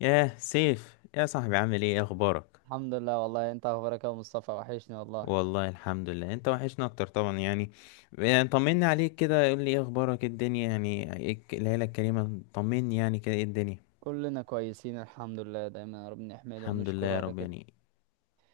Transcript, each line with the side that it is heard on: left: ياه سيف، يا صاحبي، عامل ايه؟ اخبارك؟
right: الحمد لله، والله انت اخبارك يا أبو مصطفى؟ وحشني والله.
left: والله الحمد لله، انت وحشنا اكتر طبعا يعني طمني عليك كده، قول لي ايه اخبارك، إيه الدنيا، يعني ايه العيله الكريمه، طمني يعني كده ايه الدنيا.
right: كلنا كويسين الحمد لله، دايما ربنا يحمده
left: الحمد لله
right: ونشكره
left: يا
right: على
left: رب
right: كده.
left: يعني،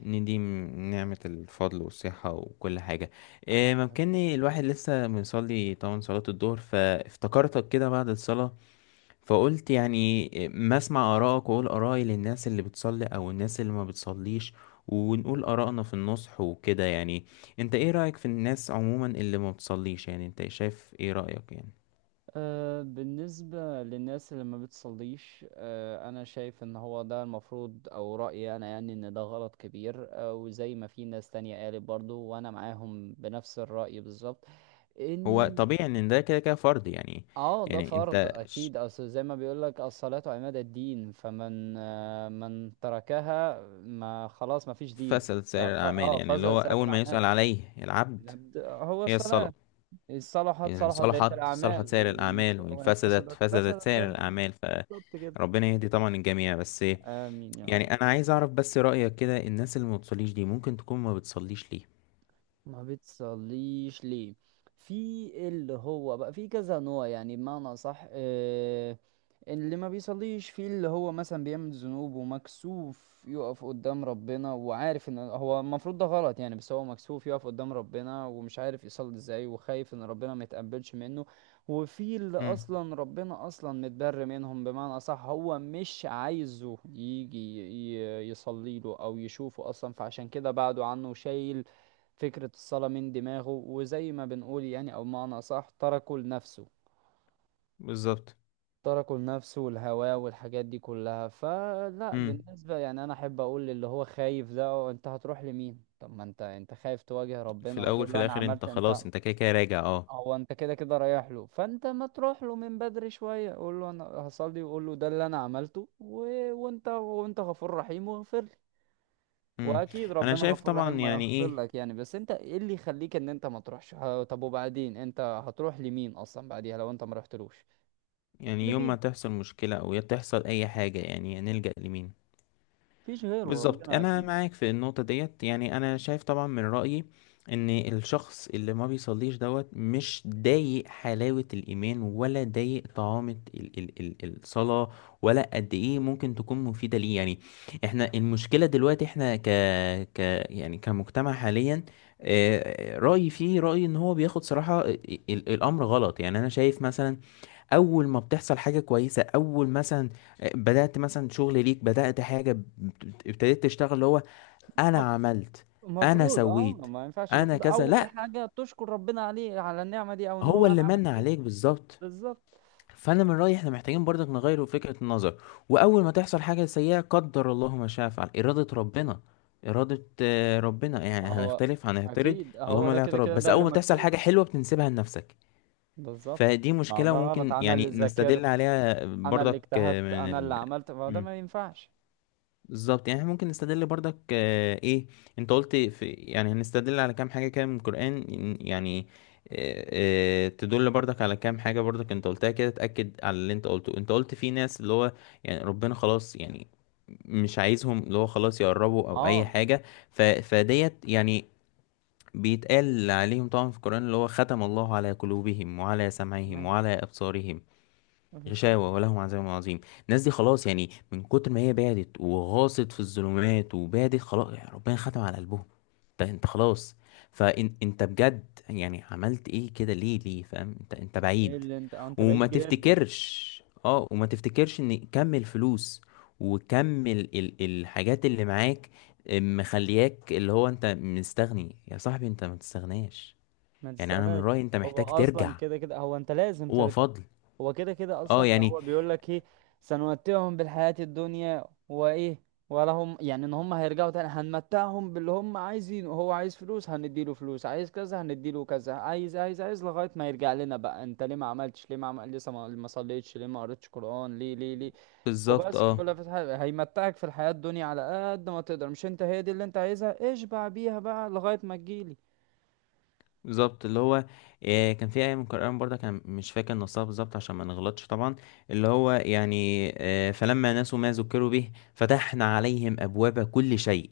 left: نديم نعمه الفضل والصحه وكل حاجه. إيه ممكنني الواحد لسه مصلي طبعا صلاه الظهر، فافتكرتك كده بعد الصلاه، فقلت يعني ما اسمع آرائك وأقول آرائي للناس اللي بتصلي أو الناس اللي ما بتصليش، ونقول آرائنا في النصح وكده يعني. انت ايه رأيك في الناس عموما اللي ما بتصليش؟ يعني انت شايف ايه رأيك يعني؟
right: أه، بالنسبة للناس اللي ما بتصليش، أه انا شايف ان هو ده المفروض او رأيي انا يعني ان ده غلط كبير، أه وزي ما في ناس تانية قالت برضو وانا معاهم بنفس الرأي بالظبط.
left: هو
right: إن
left: طبيعي ان ده كده كده فرض يعني.
right: اه ده
left: يعني
right: فرض اكيد، اصل زي ما بيقول لك الصلاة عماد الدين، فمن آه، من تركها ما خلاص ما فيش دين.
left: فسد سائر الأعمال، يعني اللي
right: فزع
left: هو
right: سائر
left: أول ما
right: الاعمال
left: يسأل عليه العبد
right: العبد هو
left: هي الصلاة.
right: الصلاة. إن صلحت
left: إن
right: صلحت بقية
left: صلحت صلحت
right: الاعمال،
left: سائر
right: وإن
left: الأعمال، وإن
right: وإن
left: فسدت
right: فسدت فسد
left: فسدت
right: سائر
left: سائر
right: الاعمال.
left: الأعمال.
right: بالظبط كده.
left: فربنا يهدي طبعا الجميع بس.
right: امين يا رب.
left: يعني انا عايز اعرف بس رأيك كده، الناس اللي ما بتصليش دي ممكن تكون ما بتصليش ليه؟
right: ما بتصليش ليه؟ في اللي هو بقى في كذا نوع يعني، بمعنى صح آه. اللي ما بيصليش في اللي هو مثلا بيعمل ذنوب ومكسوف يقف قدام ربنا وعارف ان هو المفروض ده غلط يعني، بس هو مكسوف يقف قدام ربنا ومش عارف يصلي ازاي وخايف ان ربنا ما يتقبلش منه. وفي اللي
left: امم.
right: اصلا ربنا اصلا متبر منهم بمعنى صح، هو مش عايزه يجي يصلي له او يشوفه اصلا، فعشان كده بعده عنه شايل فكرة الصلاة من دماغه. وزي ما بنقول يعني أو معنى أصح تركه لنفسه.
left: بالظبط.
right: تركه لنفسه والهواه والحاجات دي كلها. فلا،
left: امم.
right: بالنسبة يعني أنا أحب أقول للي هو خايف ده: "أه، أنت هتروح لمين؟ طب ما أنت خايف تواجه
left: في
right: ربنا
left: الاول
right: وتقول
left: في
right: له أنا
left: الاخر انت
right: عملت أنت
left: خلاص،
right: أه،
left: انت كده كده راجع، اه.
right: هو أنت كده كده رايح له، فأنت ما تروح له من بدري شوية؟ قول له أنا هصلي، وقول له ده اللي أنا عملته و... وأنت، وأنت غفور رحيم واغفر لي.
left: امم.
right: واكيد
left: انا
right: ربنا
left: شايف
right: غفور
left: طبعا
right: رحيم
left: يعني
right: ويغفر
left: ايه،
right: لك يعني، بس انت ايه اللي يخليك ان انت ما تروحش طب؟ وبعدين انت هتروح لمين اصلا بعديها لو انت ما رحتلوش؟ هتروح
left: يعني يوم ما
right: لمين؟
left: تحصل مشكلة او يا تحصل اي حاجة يعني نلجأ لمين.
right: مفيش غيره
left: بالظبط،
right: ربنا
left: انا
right: اكيد.
left: معاك في النقطه ديت. يعني انا شايف طبعا من رايي ان الشخص اللي ما بيصليش دوت مش ضايق حلاوه الايمان، ولا ضايق طعامه ال ال ال الصلاه، ولا قد ايه ممكن تكون مفيده ليه يعني. احنا المشكله دلوقتي احنا ك ك يعني كمجتمع حاليا. رايي فيه، رايي ان هو بياخد صراحه الامر غلط. يعني انا شايف مثلا اول ما بتحصل حاجه كويسه، اول مثلا بدات مثلا شغل ليك، بدات حاجه، ابتديت تشتغل، اللي هو انا
right: مف-
left: عملت، انا
right: مفروض اه
left: سويت،
right: ما ينفعش،
left: انا
right: المفروض
left: كذا،
right: اول
left: لا.
right: حاجه تشكر ربنا عليه على النعمه دي او ان هو
left: هو اللي
right: انعمك
left: من
right: بيها.
left: عليك بالظبط.
right: بالظبط.
left: فانا من رايي احنا محتاجين برضك نغير فكره النظر. واول ما تحصل حاجه سيئه قدر الله ما شاء فعل، اراده ربنا، اراده ربنا، يعني
right: هو
left: هنختلف، هنعترض؟
right: اكيد هو
left: اللهم
right: ده
left: لا
right: كده
left: اعتراض.
right: كده
left: بس
right: ده
left: اول
right: اللي
left: ما تحصل
right: مكتوب.
left: حاجه حلوه بتنسبها لنفسك.
right: بالظبط،
left: فدي
right: ما هو
left: مشكله،
right: ده غلط.
left: وممكن
right: انا اللي
left: يعني
right: ذاكرت،
left: نستدل عليها
right: انا اللي
left: برضك
right: اجتهدت،
left: من
right: انا اللي
left: ال...
right: عملت. ما هو ده ما ينفعش.
left: بالظبط. يعني احنا ممكن نستدل برضك ايه، انت قلت في يعني هنستدل على كام حاجة كده من القرآن، يعني آه، تدل برضك على كام حاجة برضك، انت قلتها كده تأكد على اللي انت قلته. انت قلت في ناس اللي هو يعني ربنا خلاص يعني مش عايزهم، اللي هو خلاص يقربوا او اي
right: اه
left: حاجة. فديت يعني، بيتقال عليهم طبعا في القرآن اللي هو ختم الله على قلوبهم وعلى سمعهم
right: ما
left: وعلى أبصارهم
right: ما فيش شيء.
left: غشاوة ولهم عذاب عظيم. الناس دي خلاص يعني من كتر ما هي بعدت وغاصت في الظلمات وبعدت، خلاص يعني ربنا ختم على قلبهم. انت انت خلاص. فانت بجد يعني عملت ايه كده؟ ليه ليه؟ فاهم؟ انت انت
right: ايه
left: بعيد.
right: اللي انت اه انت
left: وما
right: بعيد جدا.
left: تفتكرش، اه، وما تفتكرش ان كم الفلوس وكم ال ال الحاجات اللي معاك مخلياك اللي هو انت مستغني. يا صاحبي، انت ما تستغناش.
right: ما
left: يعني انا من
right: تستغناش.
left: رأيي انت
right: هو
left: محتاج
right: اصلا
left: ترجع.
right: كده كده، هو انت لازم
left: هو
right: ترجع.
left: فضل،
right: هو كده كده
left: اه،
right: اصلا ده
left: يعني
right: هو بيقول لك ايه؟ سنمتعهم بالحياة الدنيا وايه، ولا هم يعني، ان هم هيرجعوا تاني هنمتعهم باللي هم عايزينه. هو عايز فلوس هنديله فلوس، عايز كذا هنديله كذا، عايز عايز عايز لغاية ما يرجع لنا. بقى انت ليه ما عملتش؟ ليه ما عمل لسه، ما صليتش ليه؟ ما قريتش قرآن ليه؟ ليه ليه؟
left: بالظبط،
right: وبس في
left: اه،
right: كل فتحة هيمتعك في الحياة الدنيا على قد ما تقدر، مش انت هي دي اللي انت عايزها؟ اشبع بيها بقى لغاية ما تجيلي.
left: بالظبط. اللي هو كان في آية من القرآن برضه، كان مش فاكر نصها بالظبط عشان ما نغلطش طبعا. اللي هو يعني فلما نسوا ما ذكروا به فتحنا عليهم أبواب كل شيء.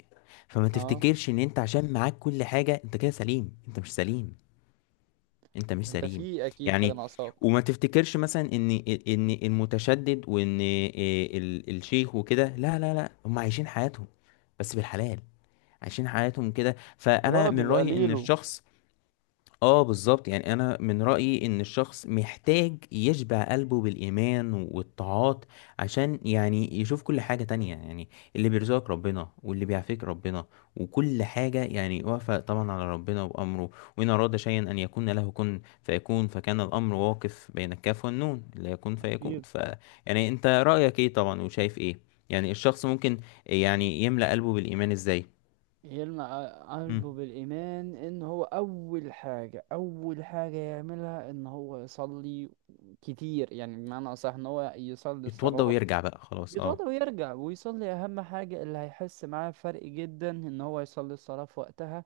left: فما
right: اه
left: تفتكرش إن أنت عشان معاك كل حاجة أنت كده سليم. أنت مش سليم. أنت مش
right: انت
left: سليم.
right: في اكيد حاجة
left: يعني
right: ناقصاك.
left: وما تفتكرش مثلا إن إن المتشدد وإن الشيخ وكده، لا لا لا، هم عايشين حياتهم، بس بالحلال. عايشين حياتهم كده. فأنا
right: راضي
left: من
right: بقى
left: رأيي إن
right: ليلو.
left: الشخص، اه بالظبط. يعني انا من رأيي ان الشخص محتاج يشبع قلبه بالايمان والطاعات، عشان يعني يشوف كل حاجة تانية يعني اللي بيرزقك ربنا، واللي بيعافيك ربنا، وكل حاجة يعني واقفة طبعا على ربنا وامره. وان اراد شيئا ان يكون له كن فيكون، فكان الامر واقف بين الكاف والنون، لا يكون فيكون،
right: اكيد
left: يعني انت رأيك ايه طبعا، وشايف ايه يعني الشخص ممكن يعني يملأ قلبه بالايمان ازاي؟
right: يلمع
left: مم.
right: قلبه بالإيمان. إن هو أول حاجة يعملها إن هو يصلي كتير يعني، بمعنى أصح إن هو يصلي
left: يتوضى
right: الصلوات.
left: ويرجع بقى، خلاص، اه.
right: يتوضى ويرجع ويصلي. أهم حاجة اللي هيحس معاه فرق جدا إن هو يصلي الصلاة في وقتها،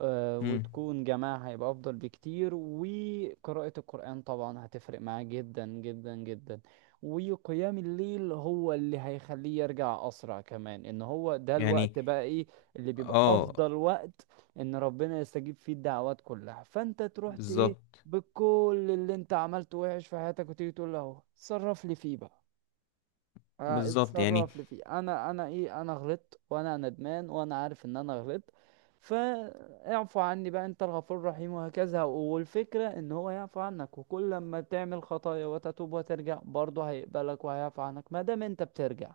right: آه،
left: مم.
right: وتكون جماعة هيبقى أفضل بكتير. وقراءة القرآن طبعا هتفرق معاه جدا جدا جدا. وقيام الليل هو اللي هيخليه يرجع أسرع كمان، إن هو ده
left: يعني
right: الوقت بقى إيه اللي بيبقى
left: اه
right: أفضل وقت إن ربنا يستجيب فيه الدعوات كلها. فأنت تروح إيه
left: بالظبط،
right: بكل اللي أنت عملته وحش في حياتك، وتيجي تقول له اهو، صرف لي فيه بقى.
left: بالظبط يعني.
right: اتصرف لي فيه، انا انا ايه انا غلطت وانا ندمان وانا عارف ان انا غلطت. فاعفو عني بقى انت الغفور الرحيم وهكذا. والفكرة ان هو يعفو عنك، وكل لما تعمل خطايا وتتوب وترجع برضه هيقبلك وهيعفو عنك ما دام انت بترجع.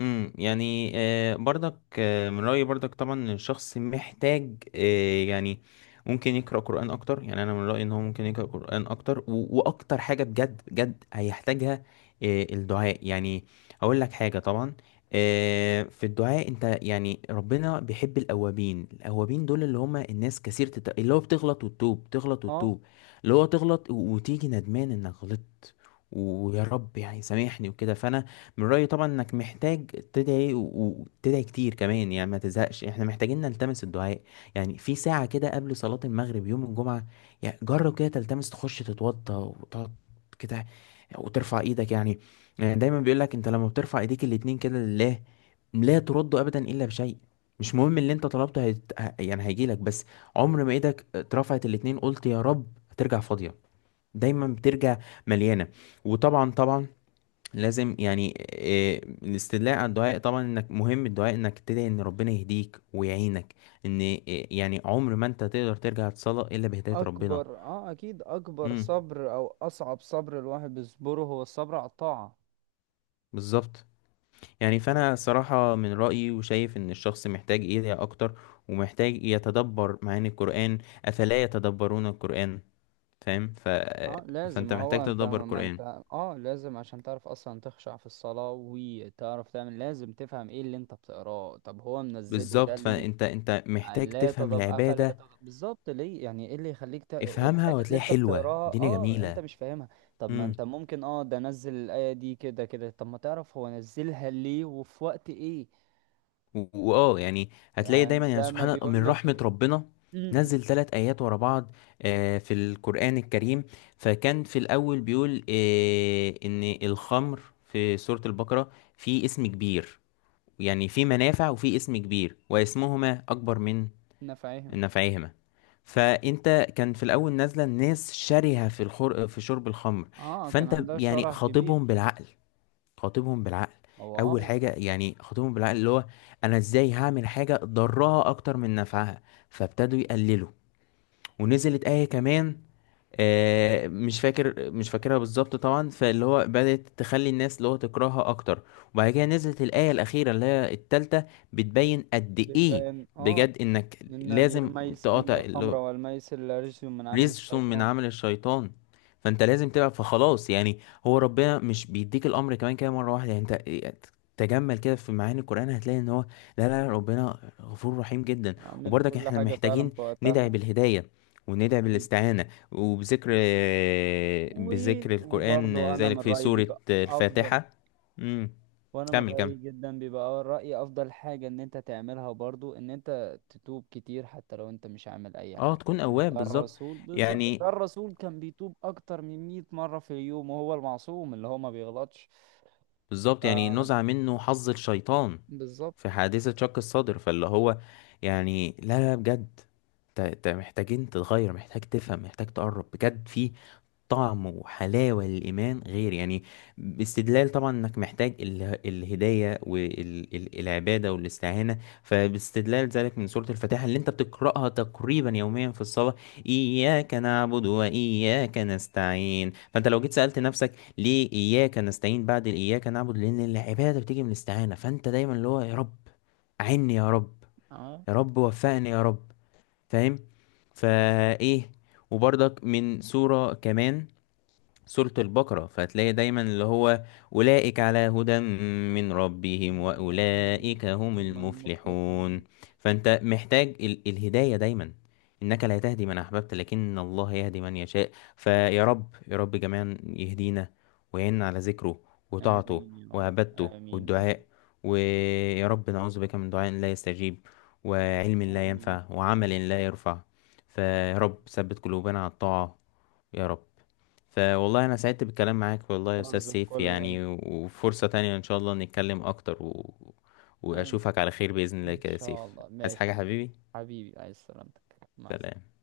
left: يعني برضك من رأيي برضك طبعا إن الشخص محتاج، يعني ممكن يقرأ قرآن أكتر. يعني أنا من رأيي إن هو ممكن يقرأ قرآن أكتر، وأكتر حاجة بجد بجد هيحتاجها الدعاء. يعني أقول لك حاجة طبعا، في الدعاء أنت يعني ربنا بيحب الأوابين. الأوابين دول اللي هم الناس كثير اللي هو بتغلط وتتوب، تغلط
right: اه
left: وتتوب، اللي هو تغلط وتيجي ندمان إنك غلطت، ويا رب يعني سامحني وكده. فأنا من رأيي طبعا انك محتاج تدعي، وتدعي كتير كمان، يعني ما تزهقش. احنا محتاجين نلتمس الدعاء، يعني في ساعة كده قبل صلاة المغرب يوم الجمعة. يعني جرب كده تلتمس، تخش تتوضى وتقعد كده، وترفع ايدك يعني. يعني دايما بيقولك انت لما بترفع ايديك الاتنين كده لله، لا ترد ابدا الا بشيء. مش مهم اللي انت طلبته يعني هيجيلك، بس عمر ما ايدك اترفعت الاتنين قلت يا رب هترجع فاضية. دايما بترجع مليانة. وطبعا طبعا لازم يعني الاستدلاء على الدعاء طبعا، انك مهم الدعاء انك تدعي ان ربنا يهديك ويعينك، ان يعني عمر ما انت تقدر ترجع تصلى الا بهداية ربنا.
right: اكبر، اه اكيد اكبر
left: امم.
right: صبر او اصعب صبر الواحد بيصبره هو الصبر على الطاعة.
left: بالظبط. يعني فانا صراحة من رأيي وشايف ان الشخص محتاج يدعي اكتر، ومحتاج يتدبر معاني القرآن. افلا يتدبرون القرآن. فاهم؟ ف... آه،
right: اه لازم،
left: فانت
right: ما
left: محتاج
right: هو انت
left: تتدبر
right: ما انت
left: القرآن.
right: اه لازم عشان تعرف اصلا تخشع في الصلاة وتعرف تعمل، لازم تفهم ايه اللي انت بتقراه. طب هو منزله ده
left: بالظبط،
right: ليه؟
left: فانت انت محتاج
right: لا
left: تفهم
right: تضب افلا
left: العبادة.
right: تضب بالظبط، ليه؟ يعني ايه اللي يخليك
left: افهمها
right: الحاجة اللي
left: وهتلاقيها
right: انت
left: حلوة،
right: بتقراها
left: الدنيا
right: اه انت
left: جميلة.
right: مش فاهمها؟ طب ما انت ممكن اه ده نزل الآية دي كده كده، طب ما تعرف هو نزلها ليه وفي وقت ايه.
left: و- واه يعني هتلاقي
right: يعني
left: دايما يعني
right: زي ما
left: سبحان الله
right: بيقول
left: من
right: لك
left: رحمة ربنا نزل ثلاث آيات ورا بعض في القرآن الكريم. فكان في الأول بيقول إن الخمر، في سورة البقرة، في اسم كبير، يعني في منافع وفي اسم كبير، واسمهما أكبر من
right: انا فاهم.
left: نفعهما. فأنت كان في الأول نازلة، الناس شرهة في في شرب الخمر،
right: اه كان
left: فأنت
right: عندها
left: يعني
right: شرح كبير.
left: خاطبهم بالعقل، خاطبهم بالعقل.
right: هو
left: اول
right: اه
left: حاجه يعني خاطبهم بالعقل اللي هو انا ازاي هعمل حاجه ضرها اكتر من نفعها؟ فابتدوا يقللوا، ونزلت ايه كمان، مش فاكر، مش فاكرها بالظبط طبعا، فاللي هو بدأت تخلي الناس اللي هو تكرهها اكتر. وبعد كده نزلت الآية الأخيرة اللي هي التالتة، بتبين قد ايه
right: بيبان اه
left: بجد انك لازم تقاطع.
right: إن الخمر والميسر رجس من عمل
left: رزق من
right: الشيطان.
left: عمل الشيطان. فانت لازم تبقى، فخلاص يعني، هو ربنا مش بيديك الامر كمان كده مره واحده. يعني انت تجمل كده في معاني القران هتلاقي ان هو لا لا لا، ربنا غفور رحيم جدا.
right: عامل
left: وبرضك
right: كل
left: احنا
right: حاجة فعلا
left: محتاجين
right: في
left: ندعي
right: وقتها.
left: بالهدايه، وندعي
right: أكيد.
left: بالاستعانه، وبذكر،
right: و...
left: بذكر القران،
right: وبرضه أنا من
left: ذلك في
right: رأيي
left: سوره
right: بيبقى أفضل.
left: الفاتحه. امم.
right: وأنا من
left: كمل كمل،
right: رأيي جدا بيبقى رأيي أفضل حاجة إن أنت تعملها برضه إن أنت تتوب كتير حتى لو أنت مش عامل أي
left: اه،
right: حاجة.
left: تكون
right: يعني
left: اواب
right: ده
left: بالظبط.
right: الرسول بالظبط، ده
left: يعني
right: الرسول كان بيتوب أكتر من 100 مرة في اليوم وهو المعصوم اللي هو ما بيغلطش.
left: بالظبط يعني نزع
right: ف-
left: منه حظ الشيطان
right: بالظبط.
left: في حادثة شق الصدر. فاللي هو يعني لا لا بجد، انت انت محتاجين تتغير، محتاج تفهم، محتاج تقرب بجد، في طعم وحلاوة للإيمان غير يعني. باستدلال طبعا إنك محتاج الهداية والعبادة والاستعانة. فباستدلال ذلك من سورة الفاتحة اللي أنت بتقرأها تقريبا يوميا في الصلاة، إياك نعبد وإياك نستعين. فأنت لو جيت سألت نفسك ليه إياك نستعين بعد الإياك نعبد؟ لأن العبادة بتيجي من الاستعانة. فأنت دايما اللي هو يا رب أعني، يا رب،
right: اه
left: يا رب وفقني يا رب. فاهم؟ فإيه، وبرضك من سورة كمان، سورة البقرة، فهتلاقي دايما اللي هو أولئك على هدى من ربهم
right: هم
left: وأولئك هم
right: المفلحون.
left: المفلحون. فأنت محتاج الهداية دايما. إنك لا تهدي من أحببت لكن الله يهدي من يشاء. فيا رب، يا رب جميعا يهدينا ويعيننا على ذكره وطاعته
right: آمين يا رب.
left: وعبادته
right: آمين يا
left: والدعاء.
right: رب.
left: ويا رب نعوذ بك من دعاء لا يستجيب، وعلم لا
right: آمين.
left: ينفع،
right: آمين.
left: وعمل لا يرفع. فيا رب ثبت قلوبنا على الطاعة يا رب. فوالله أنا سعدت بالكلام معاك والله يا أستاذ
right: وارزق
left: سيف،
right: كل.
left: يعني وفرصة تانية إن شاء الله نتكلم أكتر،
right: آمين.
left: وأشوفك على خير بإذن الله
right: إن
left: كده يا
right: شاء
left: سيف.
right: الله
left: عايز
right: ماشي.
left: حاجة حبيبي؟
right: حبيبي عايز سلامتك، مع السلامة.
left: سلام.